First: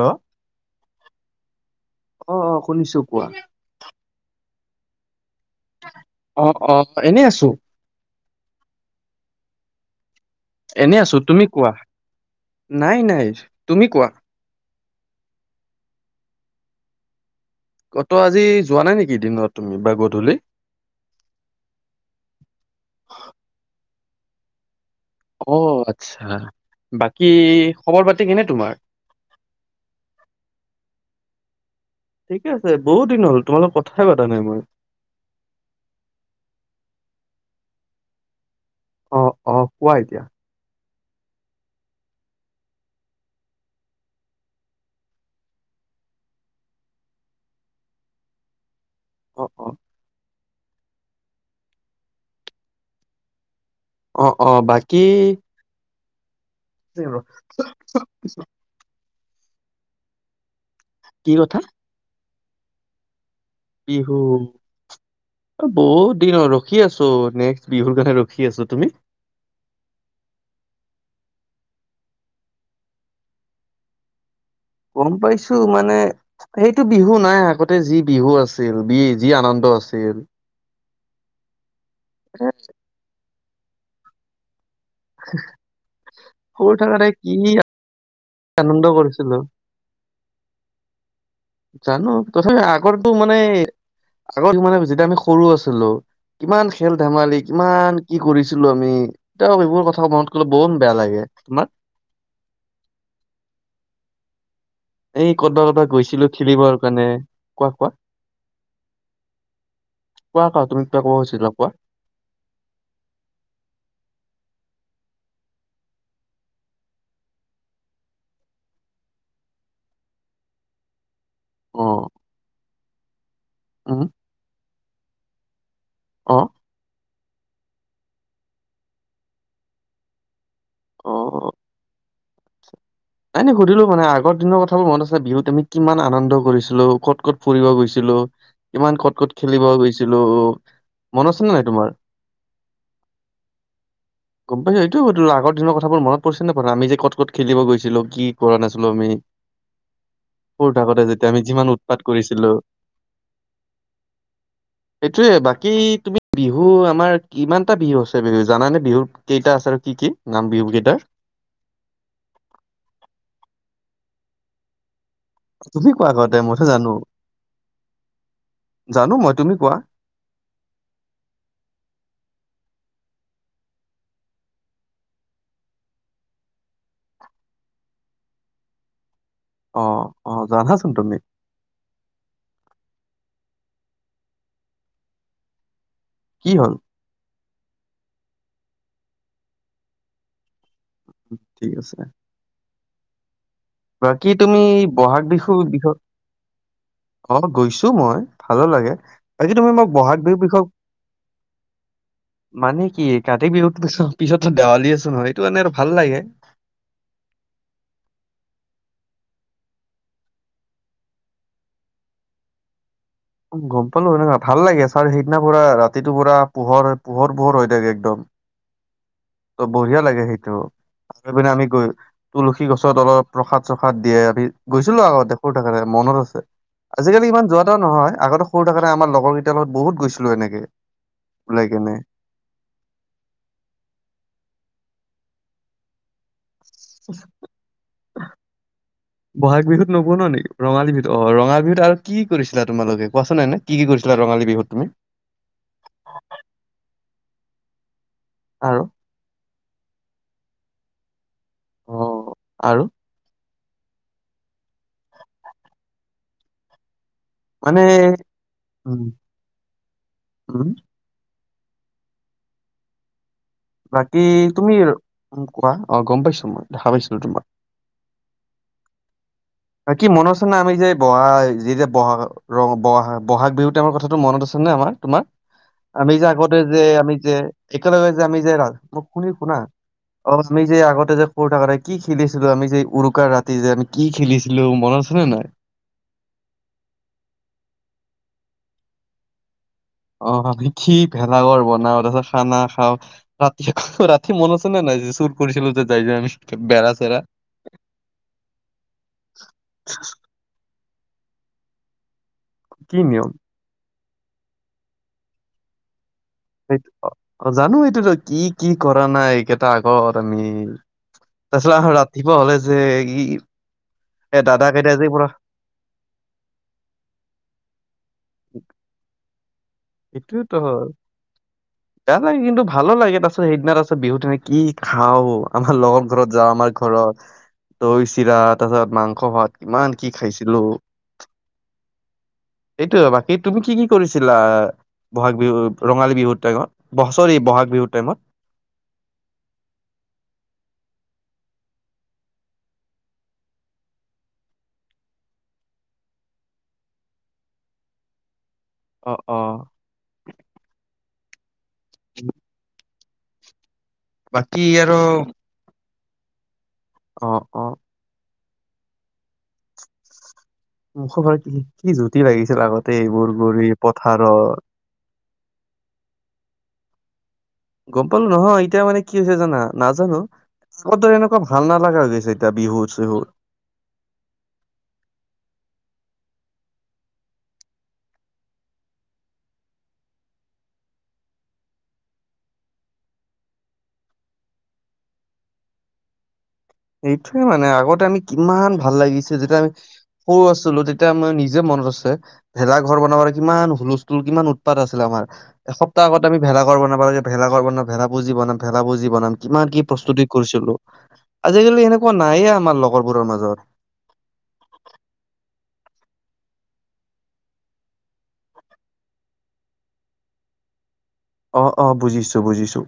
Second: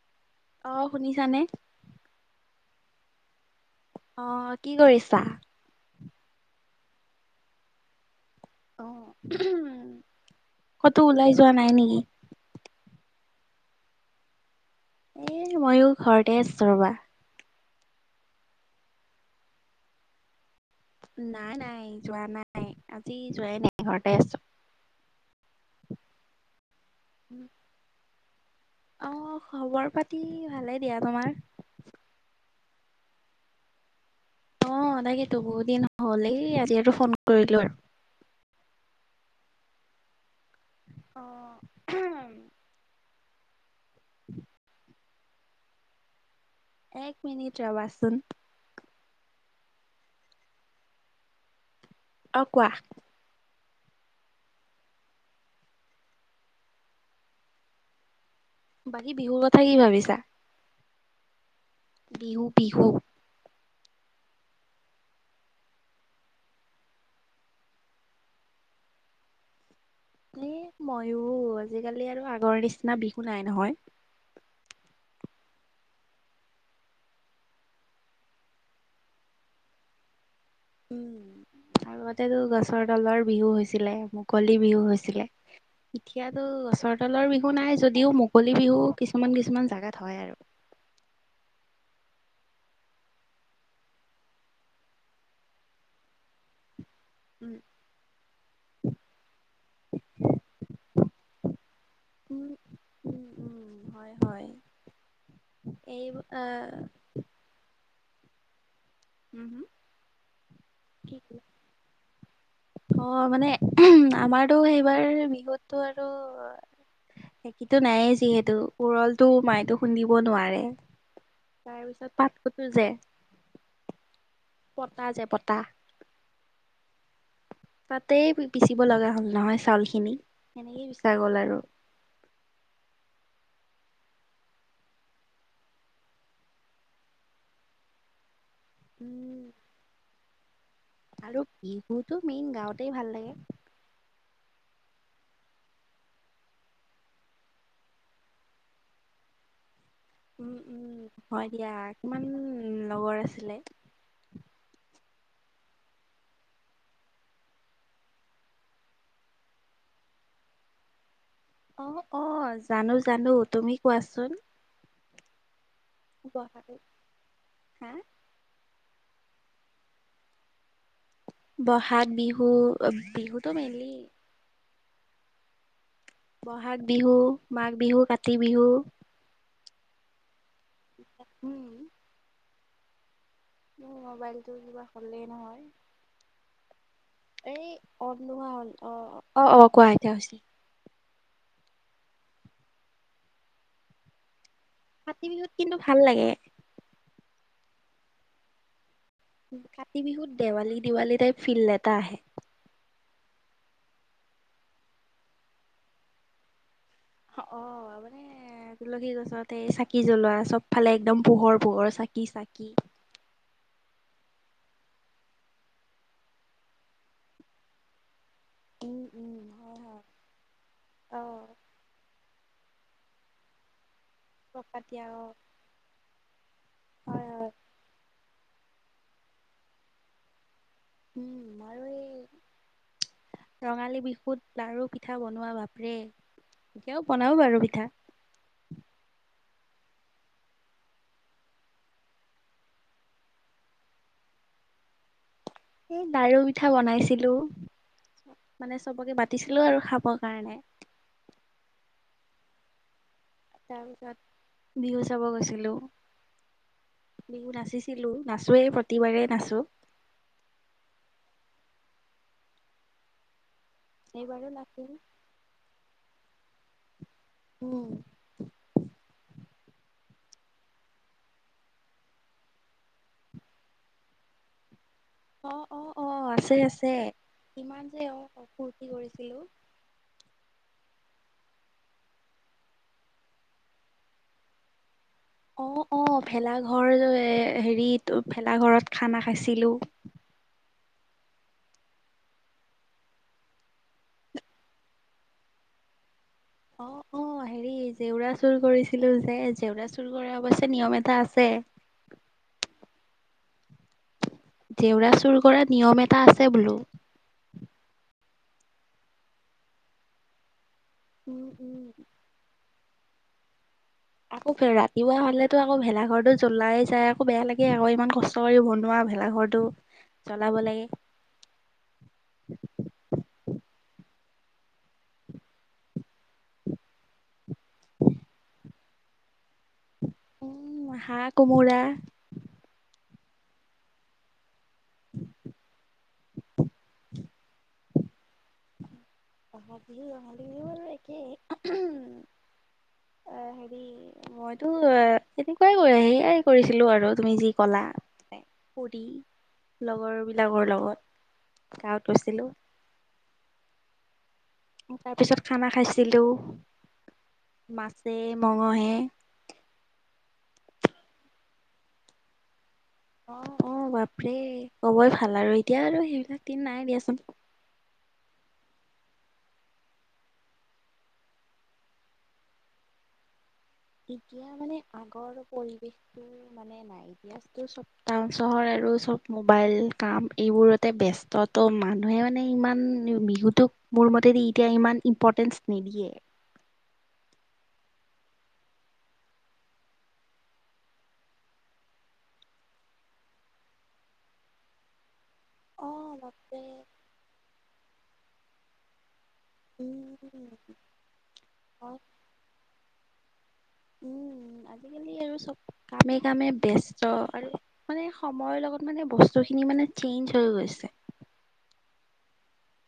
Hello. আহ শুনিছানে, অ অ শুনিছো কোৱা। অ' কি কৰিছা? অ' অ' এনেই আছো। উম। এনে আছো তুমি কোৱা নাই নাই তুমি কোৱা। এ ময়ো ঘৰতে আছোঁ ৰবা। অ' ত আজি যোৱা নাই নেকি দিনত তুমি বা গধূলি। নাই নাই যোৱা নাই আজি যোৱাই নাই ঘৰতে আছো। অ', আচ্ছা বাকী খবৰ পাতি কেনে তোমাৰ? আহ খবৰ পাতি ভালে দিয়া তোমাৰ। ঠিকে আছে বহু দিন হল তোমালোক কথা। অ তাকেইটো বহুত দিন হল আজিো ফোন কৰিলো আৰু অ' অ' কোৱা এতিয়া অ' উ এক মিনিট ৰবাচোন। কপ অ' কোৱা। অ' অ' বাকী [inaudible] বাকী বিহুৰ কথা কি ভাবিছা? কি কথা? বিহু, বিহু। বিহু অ', বহুত দিন ৰখি আছোঁ, নেক্সট বিহুৰ কাৰণে ৰখি আছোঁ, তুমি? এ ময়ো, আজিকালি আৰু আগৰ নিচিনা বিহু নাই নহয় গম পাইছোঁ মানে, সেইটো বিহু নাই, আগতে যি বিহু আছিল, বি যি আনন্দ আছিল। উম, আগতেতো গছৰ তলৰ বিহু হৈছিলে, মুকলি বিহু হৈছিলে, এতিয়াতো সৰু গছৰ থাকোতে তলৰ কি বিহু নাই যদিও মুক কলি বিহু আনন্দ কৰিছিলো কিছুমান কিছুমান জাগাত হয় আৰু। জানো, তথাপি আগৰতো মানে এ আগত মানে, যেতিয়া আমি সৰু আছিলোঁ, কিমান খেল ধেমালি, উম কিমান কি কৰিছিলোঁ আমি, এতা এইবোৰ কথা মনত কলে বহুন বেয়া লাগে। তোমাৰ [inaudible] উম উম, উম, হয়, হয়। এই [unintelligible] এই গৈছিলো আহ খেলিবৰ কাৰণে, কোৱা, কোৱা। উম হুম কোৱা, কোৱা। তুমি কিবা ক'ব খুজিছিলা কোৱা। অ'‌ মানে, আমাৰতো হেইবাৰ বিহুততো আৰু একোতো নায়েই যিহেতু, উৰলটো মায়েতো খুন্দিব নোৱাৰে অ তাৰ পিছত পাতকতো যে উম পতা যে পতা অ তাতেই পিচিব লগা হ'ল নহয় চাউল খিনি সেনেকেই পিচা অ গ'ল আৰু এনে সুধিলো মানে আগৰ দিনৰ কথাবোৰ মনত আছে, বিহুত আমি কিমান আনন্দ কৰিছিলোঁ, ক'ত ক'ত ফুৰিব গৈছিলো ইমান ক'ত ক'ত উম খেলিব গৈছিলো মনত আছে আৰু নে নাই তোমাৰ বিহুতো মেইন গাঁৱতেই ভাল লাগে। কমপ্লিট কি সুধিলো, আগৰ দিনৰ কথাবোৰ মনত পৰিছে নাই, [unintelligible] আমি যে ক'ত ক'ত খেলিব গৈছিলো, কি কৰা নাছিলো আমি উম, সৰু উম, থাকোতে যেতিয়া আমি হয় যিমান দিয়া। উৎপাত কিমান কৰিছিলো লগৰ আছিলে! এইটোৱে, বাকী তুমি বিহুৰ, আমাৰ কিমানটা বিহু আছে বিহু জানানে বিহু, কেইটা আছে আৰু কি কি নাম বিহু কেইটাৰ? অ, অ', জানো, জানো। তুমি কোৱাচোন। তুমি কোৱা আগতে, মইতো বহাগত জানো। হা জানো মই, তুমি কোৱা। বহাগ বিহু, বিহুতো মেইনলি বহাগ বিহু, মাঘ বিহু, কাতি বিহু অ, অ' জানাচোন তুমি উম মোৰ মোবাইলটো কিবা হলেই নহয় কি হ'ল? এই অফ নোহোৱা হ'ল, অ, অ, অ, কোৱা এতিয়া হৈছে। থিক আছে। বাকী তুমি বহাগ কাতি বিহুত বিহুৰ কিন্তু ভাল বিষয়ে লাগে। [unintelligible] গৈছো মই, ভালো লাগে। বাকী তুমি মোক কাতি বহাগ বিহুত বিহুৰ বিষয়ে দেৱালী দেৱালী টাইপ ফিল এটা আহে। মানে কি কাতি বিহুত পিছত, পিছততো দেৱালী আছো নহয়, সেইটো কাৰণে আৰু ভাল লাগে। অ', ‌ মানে তুলসী গছত এই চাকি জ্বলোৱা চবফালে একদম পোহৰ পোহৰ চাকি চাকি। গম পালো এনেকুৱা ভাল লাগে ছাৰ সেইদিনা পুৰা ৰাতিটো পুৰা পোহৰ পোহৰ পোহৰ হৈ থাকে একদম উম, উম, ত হয়, হয়। বঢ়িয়া লাগে সেইটো আৰু অ', পিনে আমি গৈ তুলসী গছত অলপ প্ৰসাদ চসাদ। ভাত দিয়ে আমি গৈছিলো ককাতিয়া অ', আগতে সুৰ থাকেৰে মনত আছে হয়, আজিকালি ইমান হয়, যোৱা এটা নহয় আগতে সৰু থাকতে আম লগৰেইটাৰ লগত বহুত গৈছিলো এনেকে, উম ওলাই আৰু কেনে এই ৰঙালী বিহুত, লাৰু পিঠা বনোৱা ভাপৰে এতিয়াও বনাও বাৰু পিঠা নব নে ৰঙালী বিহুত অ ৰঙালী বিহুত আৰু কি কৰিছিলা তোমালোকে কোৱাচোন নে কি কি কৰিছিলা ৰঙালী বিহুত তুমি, এই দাৰু পিঠা বনাইছিলো মানে আৰু চবকে পাতিছিলো আৰু খাব। নাই-নাই। অ, আৰু তাৰপিছত বিহু চাব গৈছিলো। বিহু মানে নাচিছিলো নাচোৱেই উম প্ৰতিবাৰেই নাচো। উম বাকী এইবাৰো তুমি নাচিম কোৱা অ, গম পাইছো মই দেখা পাইছো। উম, বাকি মনত আছে নে আমি যে বহা যেতিয়া বাহাগ ৰ বহাগ বহাগ বিহুত টাইমৰ কথাটো মনত আছে নে আমাৰ? তোমাৰ অ', অ', আমি যে অ', আছে আগতে যে আছে। আমি যে ইমান একেলগে যে আমি অ', যে ৰা ফূৰ্তি মোক শুনি কৰিছিলোঁ। শুনা অমি যে আগত যে সৰু থাকোতে কি খেলিছিলো আমি যে উৰুকাৰ ৰাতি যে আমি কি খেলিছিলো মনত নে নাই অ অ ভেলাঘৰ এ হেৰিত ভেলা ঘৰত খানা খাইছিলো। অ আমি কি ভেলাঘৰ বনাও তাৰপিছত খানা খাওঁ ৰাতি আকৌ ৰাতি মন আছে নে নাই যে চুৰ কৰিছিলো যে যাই যে আমি। অ বেৰা চেৰা অ হেৰি জেউৰা চুৰ কৰিছিলো যে জেউৰা চুৰ কৰা অৱশ্যে নিয়ম এ তাছে। কি নিয়ম? জেওৰা চুৰ কৰা নিয়ম এট জানো এইটোতো কি কি কৰা নাই এইকেইটা আগত আমি। উম, তাৰপিছত উম। আহ ৰাতিপুৱা হলে যে ই এ আকৌ দাদাক এতিয়া যে ৰাতিপুৱা পুৰা হাললেতো আকৌ ভেলাঘৰটো জ্বলাই যাই আকৌ বেয়া লাগে আকৌ ইমান কষ্ট কৰি বনোৱা ভেলাঘৰটো জ্বলাব এইটোৱেতো লাগে হ'ল। বেয়া লাগে কিন্তু ভাল লাগে তাৰছত সেইদিনা তাচ ত বিহুত এনে কি খাও আমাৰ লগৰ ঘৰত যাওঁ আমাৰ ঘৰত। দৈ চিৰা তাৰপিছত মাংস ভাত ইমান কি খাইছিলো, উম, হাঁহ কোমোৰা সেইটোৱে বা এই তুমি কি কি কৰিছিলা বহাগ বিহুত ৰঙালী বিহুৰ টাইমত? ছৰি বহাগ বিহুৰ টাইমত। অ বহাগ বিহু আৰু ৰঙালী বিহু আৰু একেই। এ হেৰি মইতো এনেকুৱাই সেয়াই কৰিছিলো আৰু তুমি যি কলা। [inaudible] পুুৰী অ লগৰবিলাকৰ লগত গাঁৱত গৈছিলোঁ। বাকী আৰু তাৰ পিছত খানা খাইছ ছিলো অ অ মাছে মঙহে। মুখবাৰ কি কি জুতি লাগিছিল আগত। অ', অ', বাপৰে ক'বই ভাল আৰু এতিয়া আৰু সেইবিলাক দিন নাই দিয়াচোন। গম পালোঁ নহয় এতিয়া মানে কি হৈছে জানা নাজানো [unintelligible] এনেকুৱা ভাল নালাগা হৈ গৈছে এতিয়া বিহুত চহুত। এতিয়া মানে আগৰ পৰিৱেশটো মানে নাই এতিয়াটো চব টাউন চহৰ আৰু চব মোবাইল কাম এইবোৰতে ব্যস্তটো মানুহে মানে ইমান বিহুটোক মোৰ মতেদি এতিয়া ইমান ইম্পৰ্টেঞ্চ নিদিয়ে। এইটোৱে মানে আগতে আমি কিমান ভাল লাগিছে যেতিয়া আমি সৰু আছিলোঁ তেতিয়া আমি নিজে ম নত আছে ভেলা ঘৰ বনাবৰ কিমান হুলস্থুল কিমান উৎপাত আছিলে আমাৰ। অ এসপ্তাহ আগত আমি বাপৰে ভেলাঘৰ বনাব লাগে, ভেলাৰ বনাম, ভেলা পুজি বানম, ভেলা পুজি বনাম। কিমান কি প্ৰস্তুতি উম কৰিছিলোঁ আজিকালি হয় এনেকুৱা নায়ে আমাৰ লগৰবোৰৰ মাজত। [inaudible] উম আজিকালি আৰু চব কামে কামে ব্যস্ত আৰু মানে সময়ৰ লগত মানে বস্তু খিনি মানে চেঞ্জ হৈ গৈছে। অ', অ', বুজিছোঁ, বুজিছোঁ।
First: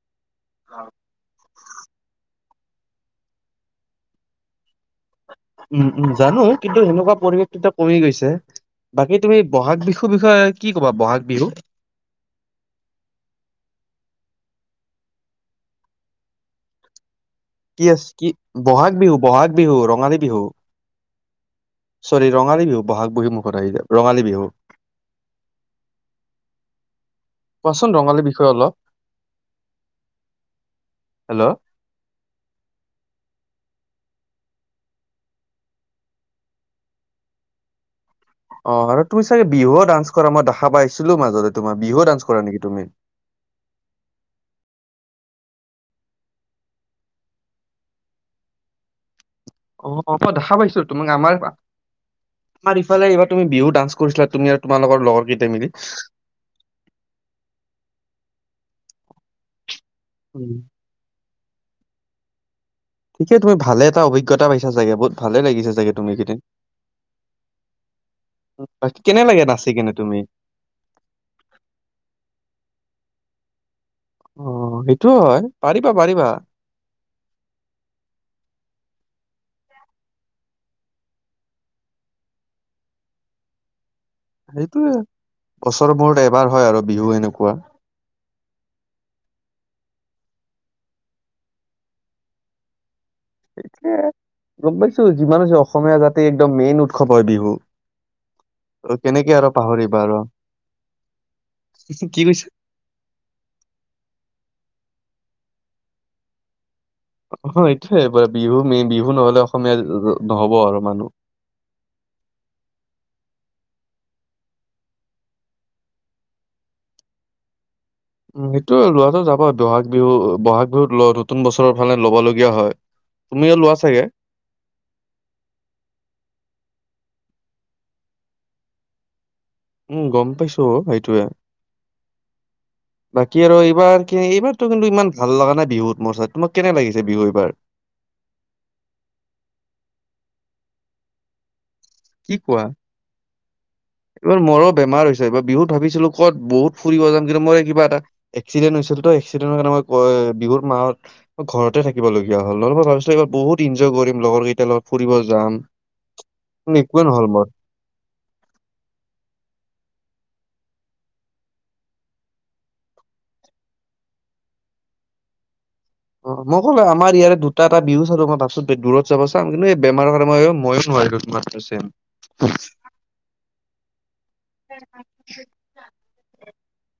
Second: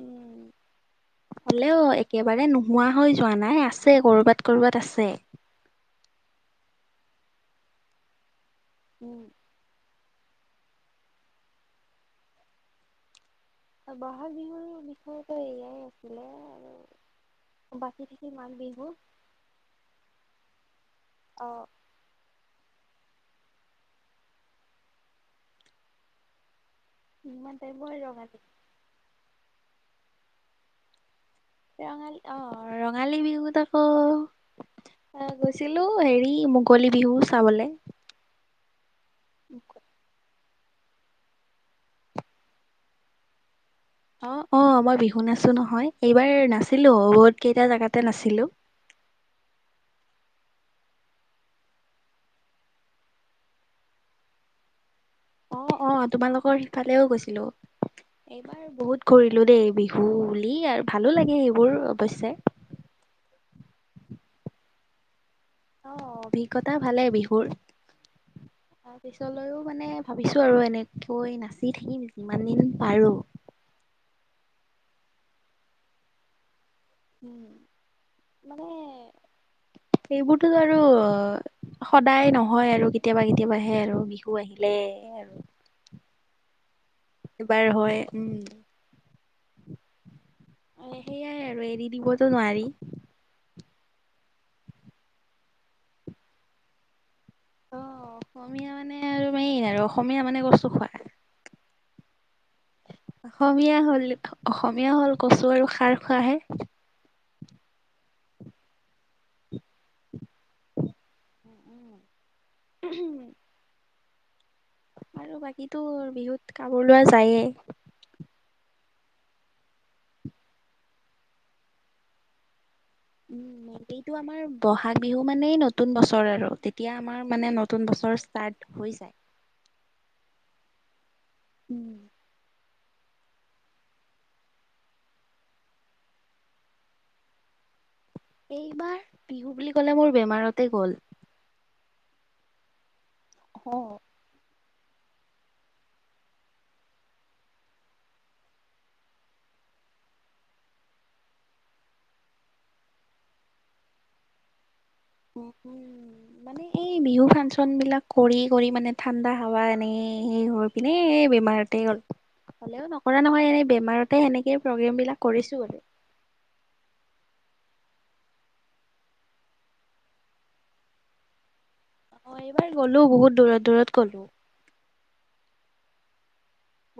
উম, হ'লেও একেবাৰে নোহ হোৱা হৈ যোৱা নাই, আছে কৰ'বাত কৰ'বাত আছ উম - উম জানো কিন্তু সেনেকুৱা পৰিৱেশ কেইটা কমি গৈছে। বাকী উম তুমি বহাগ বিহুৰ বিষয়ে কি কবা বহাগ বিহু বহাগ বিহুৰ বিষয়তো এয়াই আছিলে আৰু কি বাকী আছে কি থাকিল মাঘ বহাগ বিহু- বহাগ বিহু ৰঙালী বিহু। অ', চৰি ৰঙালী বিহু বহাগ বহী মুখত আহি যায় ৰঙালী বিহু। ইমান টাইমৰ কোৱাচোন ৰঙালী বিষয়ে অলপ? হেল্ল'। ৰঙালী অ, ৰঙালী বিহুত অ ' অ 'গৈছিলো হেৰি মুকলী বিহু চাবলে অ, আৰু তুমি চাগে বিহুও ডান্স কৰা মই দেখা পাইছিলো মাজতে তোমাৰ বিহু ডান্স কৰা নেকি তুমি? অ - অ মই বিহু নাছো নহয় এইবাৰ নাছিলো বহুত কেইটা জাগাতে নাছিলো। অ- অ দেখা পাইছো তোমাক আমাৰ পা তমাৰ ইফালে এইবাৰ তুমি বিহু ডান্স কৰিছিলা তুমি আৰু তোমাৰ লগৰ লগৰ কেইটাই অ মিলি। অ, তোমালোকৰ সিফালেও গৈছিলো। এইবাৰ বহুত কৰিূৰিলো দেই বিহু উম। বুলি আৰু ভালো লাগে সেইবোৰ অৱশ্য। ঠিকে তুমি ভাল এটা অজ্ঞতা পাইছা চাগে বহত অ, অভিজ্ঞতা ভালেই বিহুৰ। [inaudible] তাৰ পিছলৈও নাচি মানে কেনে তুমি? ভাবিছো আৰু এনেকৈ নাচি থাকিম যিমান দিন পাৰো। অ, সেইটোও হয় পাৰিবা - পাৰিবা। উম মানে। এইবোৰতোতো আৰু সদায় নহয় আৰু কেতিয়াবা কেতিয়াবাহে আৰু বিহু আহিলে সেইটোয়ে আৰু বছৰৰ মহুৰৰত এবাৰ হয় আৰু বিহু এনেকুৱা এবাৰ হয় উম অ, সেইয়াই আৰু এৰি দিবতো নোৱাৰি। এইটোৱে গম পাইছো যিমান হৈছে অসমীয়া জাতিৰ একদম মেইন উৎসৱ। হয় বিহু অ', অসমীয়া মানে ত কেনেকে আৰু মেইন পাহৰিবা আৰু। অসমীয়া মানে কচু খোৱা। কি কৈছা। অসমীয়া হল অসমীয়া হ'ল কচু আৰু খাৰ খোৱাহে। অ, এইটোয়ে বিহু মেইন বিহু নহ'লে অসমীয়া নহব আৰু মানুহ। উম, আৰু বাকীতো বিহুত কামোৰ লোৱা যায়ে। উম, সেইটো লোৱাটো যাব বহাগ বিহু বহাগ বিহুত নতুন বছৰৰ ফালে ল'ব লগগীয়া হয়। তুমিও উম, লোৱা চাগে? এইটতটো আমাৰ বহাগ বিহু মানে নতুন বছৰ আৰু তেতিয়া আমাৰ মানে নতুন বছৰ ষ্টাৰ্ট হৈ যায়। উম, গম পাইছো সেইটোয়ে। উম, [inaudible] বাকী আৰু এইবাৰ কি এইবাৰো কিন্তু ইমান ভাল লগা নাই বিহুত মোৰ ছাই তোমাক কেনে লাগিছে বিহু এইবাৰ? [inaudible] এইবাৰ বিহু বুলি ক'লে মোৰ বেমাৰতে গল। কি কোৱা অ', এইবাৰ মৰম বেমাৰ হৈছে বিহুত ভাবিছিলো কত বহুত ফুৰিব যাম কিন্তু মই কিবা এটা এক্সিডেণ্টত হৈছিল ত এক্সিডেণ্টৰ কাৰণে বিহুৰ মাহত ঘৰতে থাকিব লগগীয়া হ'ল নব ভিছ এইবাৰ বহুত এনজয় কৰিম লগৰ কেইট লগত ফুৰিব যাম। উম, মানে কিন্তু এই একোৱে বিহু নহ'ল মোৰ। ফাংচন বিলাক কৰি কৰি মানে ঠাণ্ডা হাৱা এনে এপিনে বেমাৰতেেই গল হ'লেও নকৰা নহয় এনেই বেমাৰতে সেনেকে প্ৰগ্ৰেম বিলাক কৰিছো বলে অ, মই ক'লে আমাৰ ইয়াৰ দুটা এটা বিহু চ আৰু মই ভিছ দূৰত যাব চাম কিন্তু এই বেমাৰৰ কাৰণ ময়ো ন মম [unintelligible] অ' এইবাৰ গলো বহুত দূৰত দূৰত গলো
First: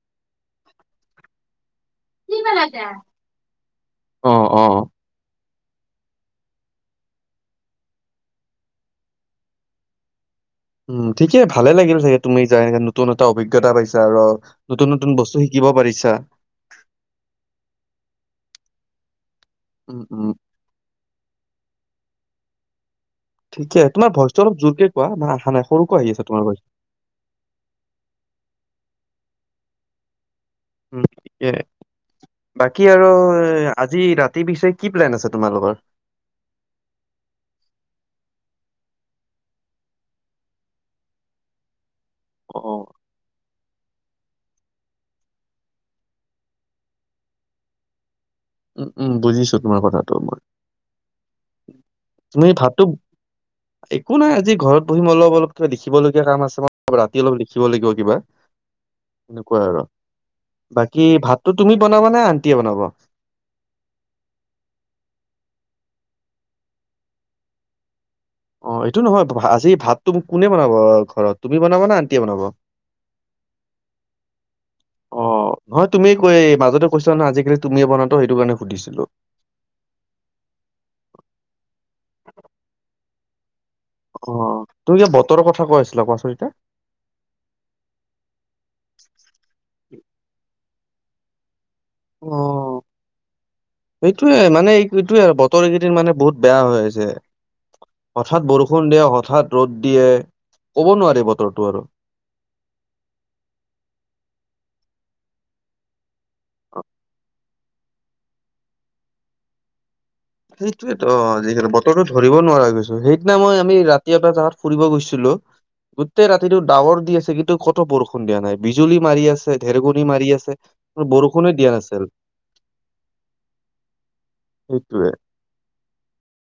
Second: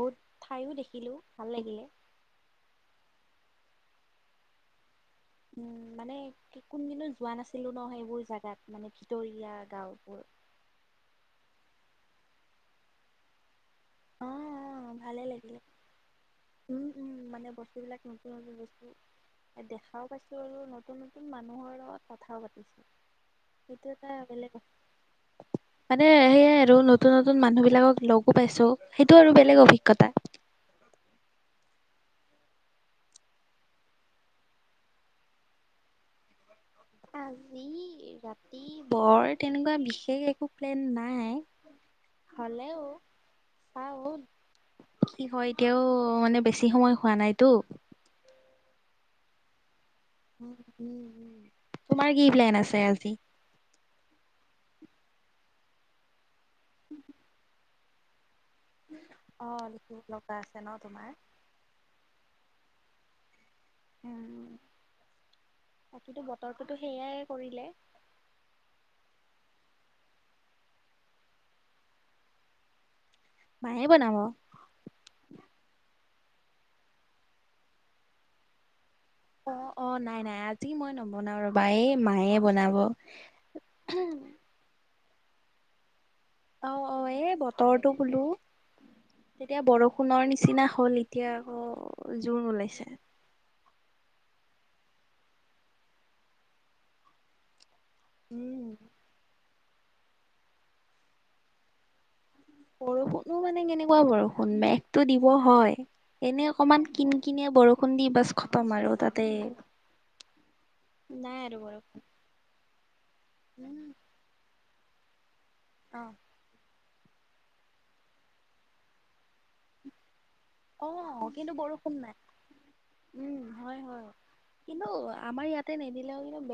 বহুত ঠাইও দেখিলো ভাল লাগিলে। অ', অ' উম মানে কোনদিিনো যোৱা নাছিলো ন সেইবোৰ জোগাত মানে ভিতৰীয়া গাওবোৰ উম ঠিকে ভালে লাগিলাগ তুমি যা এনেকে নতুন এটা অভিজ্ঞা, অভিজ্ঞতা পাইছা আৰু নতুন অ' অ নতুন ভালে বস্তু লাগিলে শিকিব পাৰিছা। উম, উম, মানে বস্তুবিলাক নতুন নতুন উম দেখাও উম পাইছো আৰু নতুন নতুন মানুহৰ লগত কথাও পাতিছো। ঠিকে সটো তোমাৰ এটা ভইচটো অলপ বেলেগ জোৰকে কোৱা মানে অহা নাই সৰুকৈ মানে আহি আছে তোমাৰ সেয়াই ভইচ আৰু নতুন নতুন মানুহ বিলাকক লগ পাইছো সেইটো আৰু বেলেগ অভিজ্ঞতা উম। বাকী আৰু আজি ৰাতি পিছে কি প্লেন আছে তোমালোকৰ। আজি ৰাতি বৰ তেনেকুৱা বিশেষ একো প্লেন নাই। অ হলেও চাও কি হয় এতিয়াও মানে বেছি সময় হোৱা নাইতো। উম উম বুজিছো তোমাৰ কথাত। তোমাৰ কি তুমি প্লেন ভাবতো আছে আজি? পঢহিমই অলপ অলপ কিবা লখিবলগীয়া কাম আছে মই ৰাতি অলপ লিখিবলাগিব কিবা। অ সনেকুৱাই আৰু লিখিব লগা আছে ন বাকী তোমাৰ? ভাতটো তুমি বনাবা নে আন্টে বনাবা। উ বাকী বতৰটোতো সেইয়াই কৰিলে। অ'এইটো নহয় আজি ভাতটো কোনে বনাব ঘৰত তুমি বনাবা নে আণ্টিয়ে বনাব। মায়ে বনাম। অ নহয় তুমি কৈ মাজতে কৈছা নে আজিকালি তুমে বনাতো সেইটো কাৰণে সুধিছিলো। অ' অ' নাই নাই আজি মই নবনাও ৰবা এই মায়ে বনাব। অ' তোৰ এয়া বতৰৰ কথা কৈ আছিলা কোৱাচোন। এতিয়া? অ' অ' এ বতৰটোো বলো তেতিয়া বৰষুণৰ নিচিনা। হ'ল এতিয়া আকৌ জোৰোন ওলাইছে সেইটোয়ে মানে এই এইটোয়ে বতৰ কেইদিন মানে বহুত বেয়া হৈ আছে হঠাৎ উম বৰষুণ দিয়ে হঠাৎ ৰ'দ দিয়ে ক'ব নোৱাৰি বতৰটো আৰু বৰষুণো মানে কেনেকুৱা বৰষুণ মেঘটো দিব হয়। এনে অকমান কিনি কিনিয় বৰষুণ দি বাছ খটাম আৰু তাতে, সেইটোয়েেতো নাই আৰু আজিকালি বৰষুণ। বতৰো ধৰিব নোৱাৰা গৈছো সেইদিনা মই আমি ৰাতিয়াৰ পৰা যাত, ফুৰিব গৈছিলো উম গোটেই ৰাতিটো ডাৱৰ, আছে কিন্তু কত বৰষুণ দিয়া নাই বিজুলী মাৰি আছে গাজনি মাৰি আছে অ' বৰষুণে কিন্তু দিয়া বৰষুণ নাছিল নাই উম হয় হয় কিন্তু, সেইটোয়ে অ' আমাৰ ইয়াতে নিদিলেও কিন্তু,